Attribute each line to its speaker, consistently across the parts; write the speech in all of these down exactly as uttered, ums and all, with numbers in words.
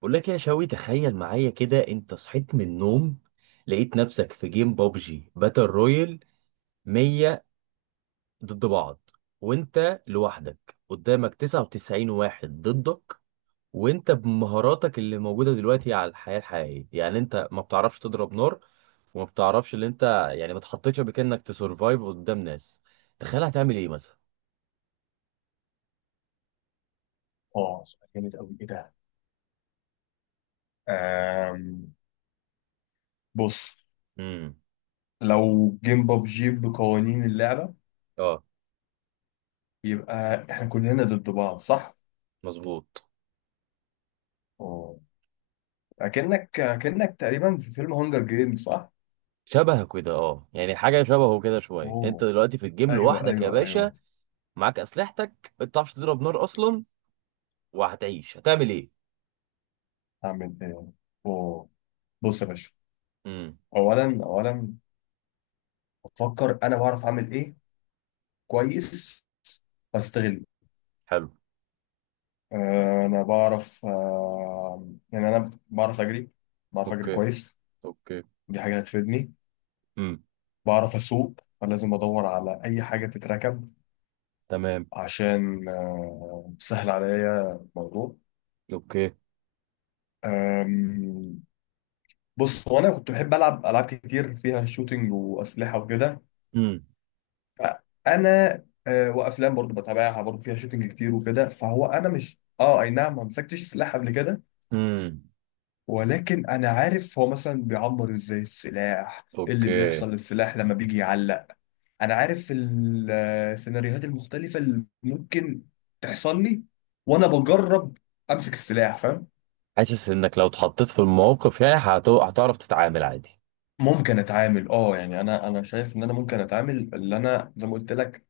Speaker 1: بقول لك يا شوي، تخيل معايا كده انت صحيت من النوم، لقيت نفسك في جيم بابجي باتل رويال. مية ضد بعض. وانت لوحدك قدامك تسعة وتسعين واحد ضدك. وانت بمهاراتك اللي موجودة دلوقتي على الحياة الحقيقية، يعني انت ما بتعرفش تضرب نار، وما بتعرفش اللي انت، يعني ما اتحطيتش قبل كده انك تسرفايف قدام ناس. تخيل هتعمل ايه مثلا؟
Speaker 2: اه، سؤال جامد قوي. ايه ده؟ آم، بص،
Speaker 1: امم.
Speaker 2: لو جيم ببجي بقوانين اللعبة
Speaker 1: اه،
Speaker 2: يبقى احنا كلنا ضد بعض، صح؟
Speaker 1: مظبوط.
Speaker 2: اه، اكنك اكنك تقريبا في فيلم هانجر جيم، صح؟
Speaker 1: شبهك كده، اه يعني حاجة شبهه كده شوية. انت
Speaker 2: اوه،
Speaker 1: دلوقتي في الجيم
Speaker 2: ايوه
Speaker 1: لوحدك يا
Speaker 2: ايوه
Speaker 1: باشا،
Speaker 2: ايوه.
Speaker 1: معاك اسلحتك، ما بتعرفش تضرب نار اصلا، وهتعيش هتعمل ايه؟
Speaker 2: اعمل ايه؟ اوه، بص يا باشا.
Speaker 1: امم.
Speaker 2: اولا اولا، بفكر انا بعرف اعمل ايه كويس واستغله.
Speaker 1: حلو.
Speaker 2: آه، انا بعرف، آه، يعني انا بعرف اجري، بعرف اجري
Speaker 1: اوكي.
Speaker 2: كويس.
Speaker 1: اوكي.
Speaker 2: دي حاجه هتفيدني.
Speaker 1: امم.
Speaker 2: بعرف أسوق، فلازم أدور على أي حاجة تتركب
Speaker 1: تمام.
Speaker 2: عشان آه، سهل عليا الموضوع.
Speaker 1: اوكي.
Speaker 2: آم، بص، هو أنا كنت بحب ألعب ألعاب كتير فيها شوتينج وأسلحة وكده.
Speaker 1: امم.
Speaker 2: أنا آه، وأفلام برضو بتابعها، برضو فيها شوتينج كتير وكده. فهو أنا مش أه أي نعم، ما مسكتش سلاح قبل كده،
Speaker 1: امم.
Speaker 2: ولكن أنا عارف هو مثلا بيعمر إزاي السلاح، إيه اللي
Speaker 1: اوكي.
Speaker 2: بيحصل للسلاح لما بيجي يعلق. انا عارف ال- السيناريوهات المختلفه اللي ممكن تحصل لي، وانا بجرب امسك السلاح، فاهم.
Speaker 1: حاسس انك لو اتحطيت في الموقف، يعني هت- هتعرف تتعامل عادي.
Speaker 2: ممكن اتعامل اه، يعني انا انا شايف ان انا ممكن اتعامل. اللي انا زي ما قلت لك،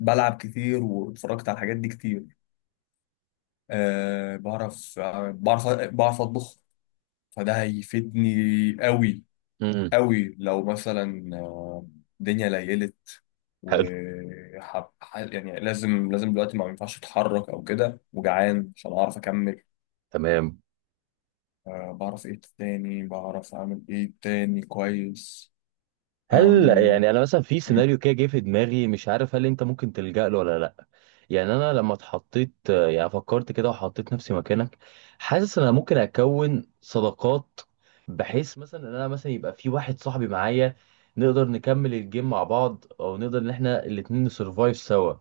Speaker 2: بلعب كتير واتفرجت على الحاجات دي كتير. أه بعرف، آه، بعرف بعرف اطبخ، فده هيفيدني قوي
Speaker 1: امم.
Speaker 2: قوي لو مثلا آه، الدنيا ليلت و،
Speaker 1: حلو.
Speaker 2: يعني لازم لازم دلوقتي، ما ينفعش اتحرك او كده وجعان عشان اعرف اكمل.
Speaker 1: تمام.
Speaker 2: أه بعرف ايه تاني، بعرف اعمل ايه تاني كويس.
Speaker 1: هل
Speaker 2: أم...
Speaker 1: يعني انا مثلا في
Speaker 2: مم.
Speaker 1: سيناريو كده جه في دماغي، مش عارف هل انت ممكن تلجأ له ولا لا. يعني انا لما اتحطيت، يعني فكرت كده وحطيت نفسي مكانك، حاسس ان انا ممكن اكون صداقات، بحيث مثلا ان انا مثلا يبقى في واحد صاحبي معايا، نقدر نكمل الجيم مع بعض او نقدر ان احنا الاتنين نسرفايف سوا.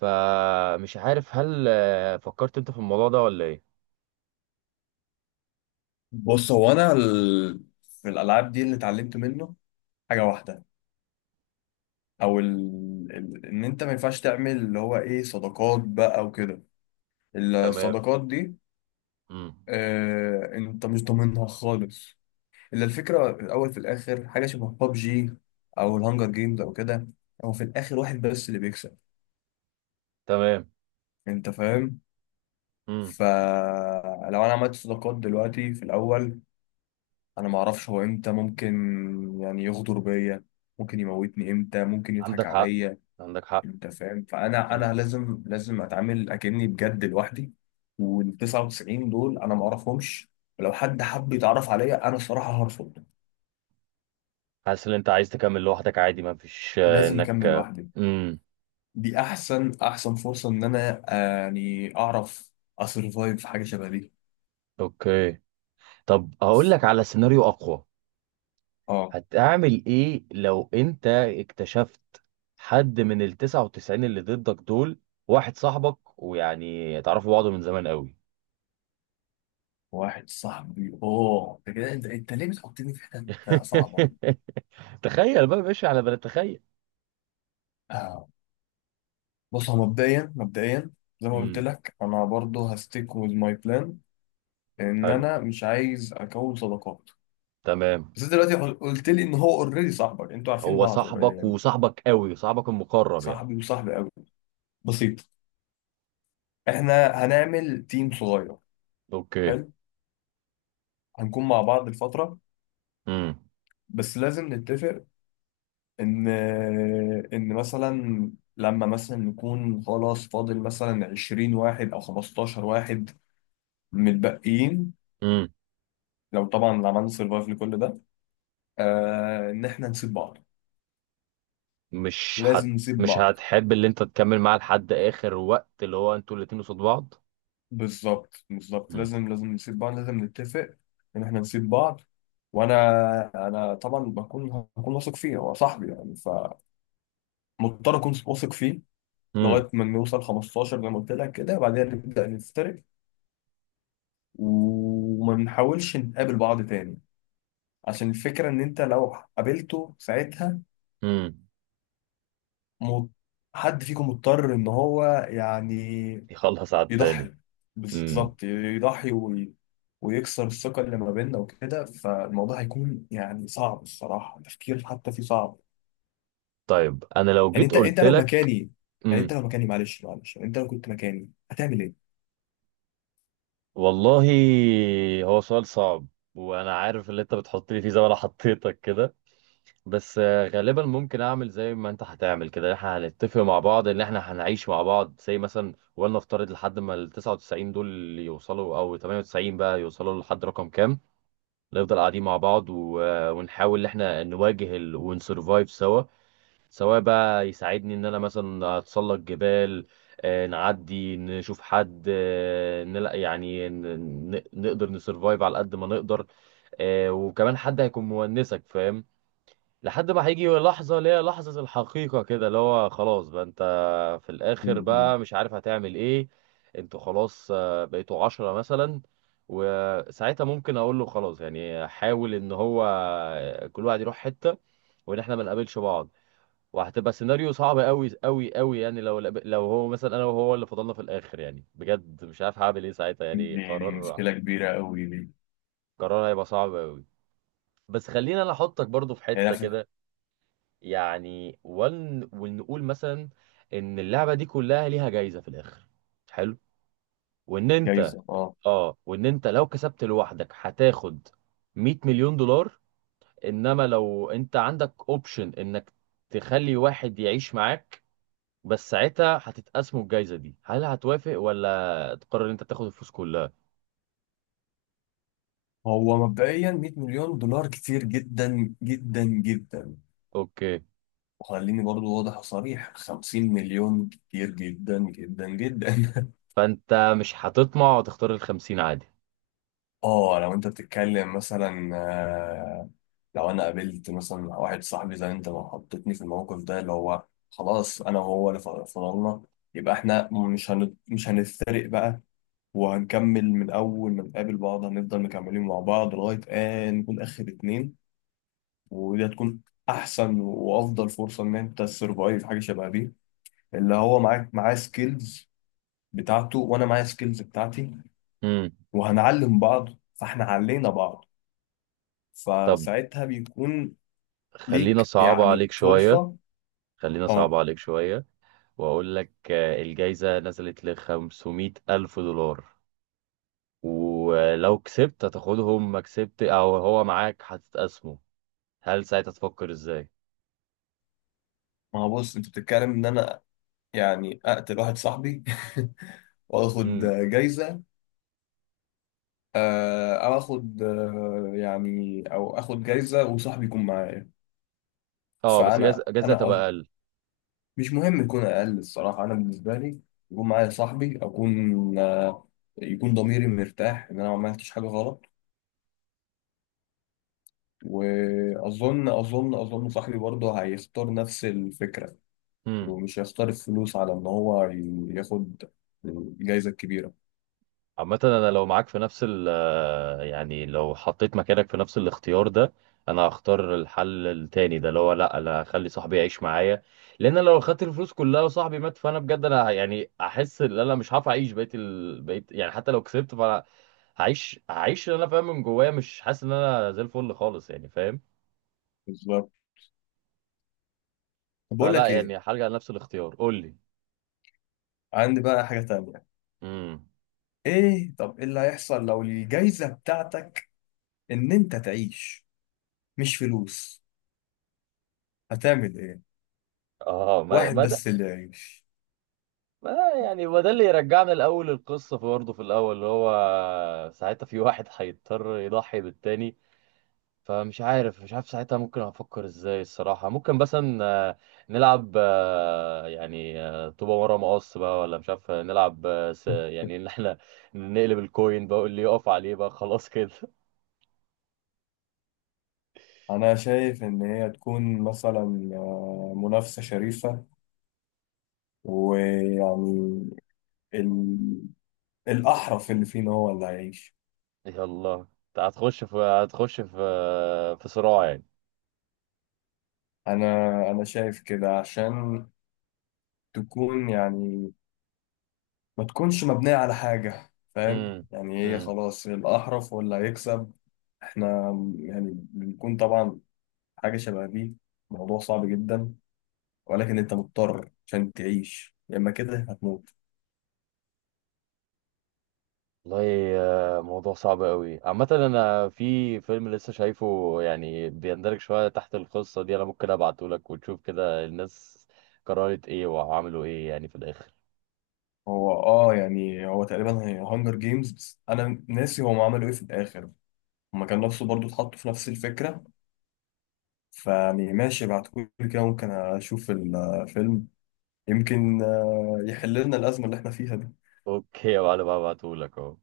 Speaker 1: فمش عارف هل آه، فكرت انت في الموضوع ده ولا ايه؟
Speaker 2: بص، هو انا ال... في الالعاب دي اللي اتعلمت منه حاجه واحده، او ال... ال... ان انت ما ينفعش تعمل اللي هو ايه، صداقات بقى وكده.
Speaker 1: تمام.
Speaker 2: الصداقات دي
Speaker 1: امم.
Speaker 2: أه... انت مش ضامنها خالص. الا الفكره في الاول في الاخر حاجه شبه ببجي او الهانجر جيمز او كده، هو في الاخر واحد بس اللي بيكسب،
Speaker 1: تمام.
Speaker 2: انت فاهم.
Speaker 1: امم.
Speaker 2: فلو انا عملت صداقات دلوقتي في الاول، انا ما اعرفش هو امتى ممكن، يعني، يغدر بيا، ممكن يموتني امتى، ممكن يضحك
Speaker 1: عندك حق.
Speaker 2: عليا،
Speaker 1: عندك حق.
Speaker 2: انت فاهم. فانا انا لازم لازم اتعامل اكني بجد لوحدي. وال تسعة وتسعين دول انا ما اعرفهمش، ولو حد حب يتعرف عليا انا الصراحه هرفض.
Speaker 1: حاسس ان انت عايز تكمل لوحدك عادي، ما فيش آه،
Speaker 2: لازم
Speaker 1: انك
Speaker 2: اكمل
Speaker 1: آه،
Speaker 2: لوحدي.
Speaker 1: امم.
Speaker 2: دي احسن احسن فرصه ان انا آه، يعني اعرف اسرفايف في حاجه شبه دي.
Speaker 1: اوكي. طب هقول لك على سيناريو اقوى.
Speaker 2: اه.
Speaker 1: هتعمل ايه لو انت اكتشفت حد من ال تسعة وتسعين اللي ضدك دول واحد صاحبك، ويعني تعرفوا بعض من زمان قوي.
Speaker 2: واحد صاحبي؟ اوه، انت كده، انت انت ليه بتحطني في حته صعبه؟
Speaker 1: تخيل بقى ماشي على بلد، تخيل.
Speaker 2: آه. بص، هو مبدئيا مبدئيا زي ما قلت
Speaker 1: امم.
Speaker 2: لك، انا برضه هستيك ويز ماي بلان، ان
Speaker 1: حلو.
Speaker 2: انا مش عايز اكون صداقات.
Speaker 1: تمام.
Speaker 2: بس انت دلوقتي قل- قلت لي ان هو اوريدي صاحبك، انتوا عارفين
Speaker 1: هو
Speaker 2: بعض اوريدي
Speaker 1: صاحبك
Speaker 2: يعني.
Speaker 1: وصاحبك قوي، صاحبك المقرب يعني.
Speaker 2: صاحبي وصاحبي قوي؟ بسيط. احنا هنعمل تيم صغير.
Speaker 1: اوكي.
Speaker 2: حلو، هنكون مع بعض الفترة، بس لازم نتفق ان، ان مثلا لما مثلا نكون خلاص فاضل مثلا عشرين واحد او خمستاشر واحد متبقيين،
Speaker 1: امم.
Speaker 2: لو طبعا عملنا سرفايف لكل ده، آه، ان احنا نسيب بعض.
Speaker 1: مش
Speaker 2: لازم
Speaker 1: هت
Speaker 2: نسيب
Speaker 1: مش
Speaker 2: بعض.
Speaker 1: هتحب اللي انت تكمل معاه لحد اخر وقت اللي هو انتوا الاتنين قصاد بعض.
Speaker 2: بالظبط بالظبط،
Speaker 1: مم.
Speaker 2: لازم لازم نسيب بعض، لازم نتفق ان احنا نسيب بعض. وانا انا طبعا بكون، هكون واثق فيه، هو صاحبي يعني، فمضطر اكون واثق فيه
Speaker 1: مم.
Speaker 2: لغايه ما نوصل خمسة عشر زي ما قلت لك، كده بعدين نبدا نفترق وما نحاولش نقابل بعض تاني. عشان الفكره ان انت لو قابلته ساعتها،
Speaker 1: مم.
Speaker 2: م- حد فيكم مضطر ان هو يعني
Speaker 1: يخلص على التاني.
Speaker 2: يضحي.
Speaker 1: مم.
Speaker 2: بالظبط، يضحي وي... ويكسر الثقة اللي ما بيننا وكده، فالموضوع هيكون يعني صعب الصراحة، تفكير حتى فيه صعب.
Speaker 1: طيب انا لو
Speaker 2: يعني
Speaker 1: جيت
Speaker 2: انت انت
Speaker 1: قلت
Speaker 2: لو
Speaker 1: لك.
Speaker 2: مكاني، يعني انت
Speaker 1: مم.
Speaker 2: لو مكاني، معلش معلش، يعني انت لو كنت مكاني هتعمل ايه؟
Speaker 1: والله، هو سؤال صعب، وانا عارف اللي انت بتحط لي فيه زي ما انا حطيتك كده. بس آه، غالبا ممكن اعمل زي ما انت هتعمل كده. احنا هنتفق مع بعض ان احنا هنعيش مع بعض زي مثلا، ولنفترض لحد ما ال تسعة وتسعين دول يوصلوا او تمنية وتسعين بقى يوصلوا لحد رقم كام، نفضل قاعدين مع بعض و... ونحاول ان احنا نواجه ال... ونسرفايف سوا، سواء بقى يساعدني ان انا مثلا اتسلق جبال، آه، نعدي نشوف حد، آه، نلا يعني ن... ن- نقدر نسرفايف على قد ما نقدر. آه، وكمان حد هيكون مونسك، فاهم؟ لحد ما هيجي لحظة اللي هي لحظة الحقيقة كده، اللي هو خلاص بقى انت في الآخر
Speaker 2: مم.
Speaker 1: بقى مش عارف هتعمل ايه. انتوا خلاص آه، بقيتوا عشرة مثلا، وساعتها ممكن اقول له خلاص، يعني حاول ان هو آه، كل واحد يروح حتة، وان احنا ما نقابلش بعض. وهتبقى سيناريو صعب قوي قوي قوي. يعني لو لو هو مثلا انا وهو اللي فضلنا في الآخر، يعني بجد مش عارف هعمل ايه ساعتها. يعني
Speaker 2: دي دي
Speaker 1: قرار
Speaker 2: مشكلة كبيرة قوي دي،
Speaker 1: قرار هيبقى صعب قوي. بس خليني انا احطك برضو في
Speaker 2: يعني
Speaker 1: حتة
Speaker 2: نفس.
Speaker 1: كده، يعني ون... ونقول مثلا ان اللعبه دي كلها ليها جايزه في الاخر. حلو. وان انت،
Speaker 2: جايزة؟ اه.
Speaker 1: اه، وان انت لو كسبت لوحدك هتاخد مية مليون دولار، انما لو انت عندك اوبشن انك تخلي واحد يعيش معاك بس ساعتها هتتقسموا الجايزه دي، هل هتوافق ولا تقرر ان انت تاخد الفلوس كلها؟
Speaker 2: هو مبدئيا 100 مليون دولار كتير جدا جدا جدا.
Speaker 1: اوكي.
Speaker 2: وخليني برضو واضح وصريح، 50 مليون كتير جدا جدا جدا.
Speaker 1: فانت مش هتطمع وتختار الخمسين عادي؟
Speaker 2: اه، لو انت بتتكلم مثلا آه، لو انا قابلت مثلا واحد صاحبي زي انت ما حطيتني في الموقف ده، اللي هو خلاص انا وهو اللي ف- فضلنا، يبقى احنا مش هن... مش هنفترق بقى. وهنكمل من اول ما نقابل بعض، هنفضل مكملين مع بعض لغايه ان نكون اخر اتنين. ودي هتكون احسن وافضل فرصه ان انت تسرفايف حاجه شبه دي، اللي هو معاك معاه سكيلز بتاعته وانا معايا سكيلز بتاعتي،
Speaker 1: امم.
Speaker 2: وهنعلم بعض. فاحنا علينا بعض،
Speaker 1: طب
Speaker 2: فساعتها بيكون
Speaker 1: خلينا
Speaker 2: ليك
Speaker 1: صعبة
Speaker 2: يعني
Speaker 1: عليك شوية.
Speaker 2: فرصة.
Speaker 1: خلينا
Speaker 2: اه.
Speaker 1: صعبة عليك شوية، واقول لك آه، الجايزة نزلت ل خمسمية ألف دولار، ولو كسبت هتاخدهم ما كسبت، او هو معاك هتتقسموا، هل ساعتها تفكر ازاي؟
Speaker 2: ما هو بص انت بتتكلم ان انا يعني اقتل واحد صاحبي واخد
Speaker 1: امم.
Speaker 2: جايزة، آه، او اخد آه، يعني او اخد جايزة وصاحبي يكون معايا.
Speaker 1: اه، بس جايزة
Speaker 2: فانا
Speaker 1: جايزة
Speaker 2: انا
Speaker 1: تبقى
Speaker 2: قصد-
Speaker 1: اقل.
Speaker 2: مش مهم يكون اقل الصراحة. انا بالنسبة لي يكون معايا صاحبي، اكون آه، يكون ضميري مرتاح ان انا ما عملتش حاجة غلط. واظن اظن اظن صاحبي برضه هيختار نفس الفكرة،
Speaker 1: امم.
Speaker 2: ومش هيختار الفلوس على ان هو ي- ياخد الجايزه الكبيره.
Speaker 1: عامة أنا لو معاك في نفس ال آه، يعني لو حطيت مكانك في نفس الاختيار ده، أنا هختار الحل التاني ده، اللي هو لأ، أنا هخلي صاحبي يعيش معايا. لأن أنا لو خدت الفلوس كلها وصاحبي مات، فأنا بجد، أنا يعني أحس إن أنا مش هعرف أعيش بقيت ال... بقيت يعني حتى لو كسبت فأنا هعيش هعيش اللي أنا فاهم من جوايا مش حاسس إن أنا زي الفل خالص، يعني فاهم.
Speaker 2: بالظبط. طب بقول
Speaker 1: فلا
Speaker 2: لك ايه،
Speaker 1: يعني هرجع لنفس الاختيار، قول لي.
Speaker 2: عندي بقى حاجه تانية.
Speaker 1: امم.
Speaker 2: ايه، طب ايه اللي هيحصل لو الجايزه بتاعتك ان انت تعيش، مش فلوس؟ هتعمل ايه؟
Speaker 1: اه، ما
Speaker 2: واحد
Speaker 1: ما ده
Speaker 2: بس اللي يعيش.
Speaker 1: ما يعني هو ده اللي يرجعنا الاول للقصه، في برضه في الاول اللي هو ساعتها في واحد هيضطر يضحي بالتاني. فمش عارف مش عارف ساعتها ممكن افكر ازاي الصراحه. ممكن مثلا آه، نلعب آه، يعني آه، طوبه ورا مقص بقى، ولا مش عارف آه، نلعب آه، س- يعني ان احنا نقلب الكوين بقى اللي يقف عليه بقى خلاص كده.
Speaker 2: انا شايف ان هي تكون مثلا آه، منافسه شريفه. ويعني ال... الاحرف اللي فينا هو اللي هيعيش.
Speaker 1: يلا انت هتخش في هتخش في آه، في صراع يعني.
Speaker 2: انا انا شايف كده، عشان تكون يعني ما تكونش مبنية على حاجة، فاهم.
Speaker 1: امم.
Speaker 2: يعني هي
Speaker 1: امم.
Speaker 2: خلاص الأحرف ولا هيكسب. احنا يعني بنكون طبعا حاجة شبه دي، موضوع صعب جدا، ولكن انت مضطر عشان تعيش، يا اما كده هتموت.
Speaker 1: والله آه، موضوع صعب قوي. عامة انا في فيلم لسه شايفه يعني بيندرج شوية تحت القصة دي، انا ممكن ابعته لك وتشوف كده الناس قررت ايه وعملوا ايه يعني في الاخر.
Speaker 2: هو اه يعني هو تقريبا هي هانجر جيمز، بس انا ناسي هم عملوا ايه في الاخر. هما كان نفسه برضو، اتحطوا في نفس الفكرة. فيعني ماشي، بعتقولي كده ممكن اشوف الفيلم، يمكن آه، يحل لنا الأزمة اللي احنا فيها دي.
Speaker 1: اوكي يا معلم، هبعته لك اهو.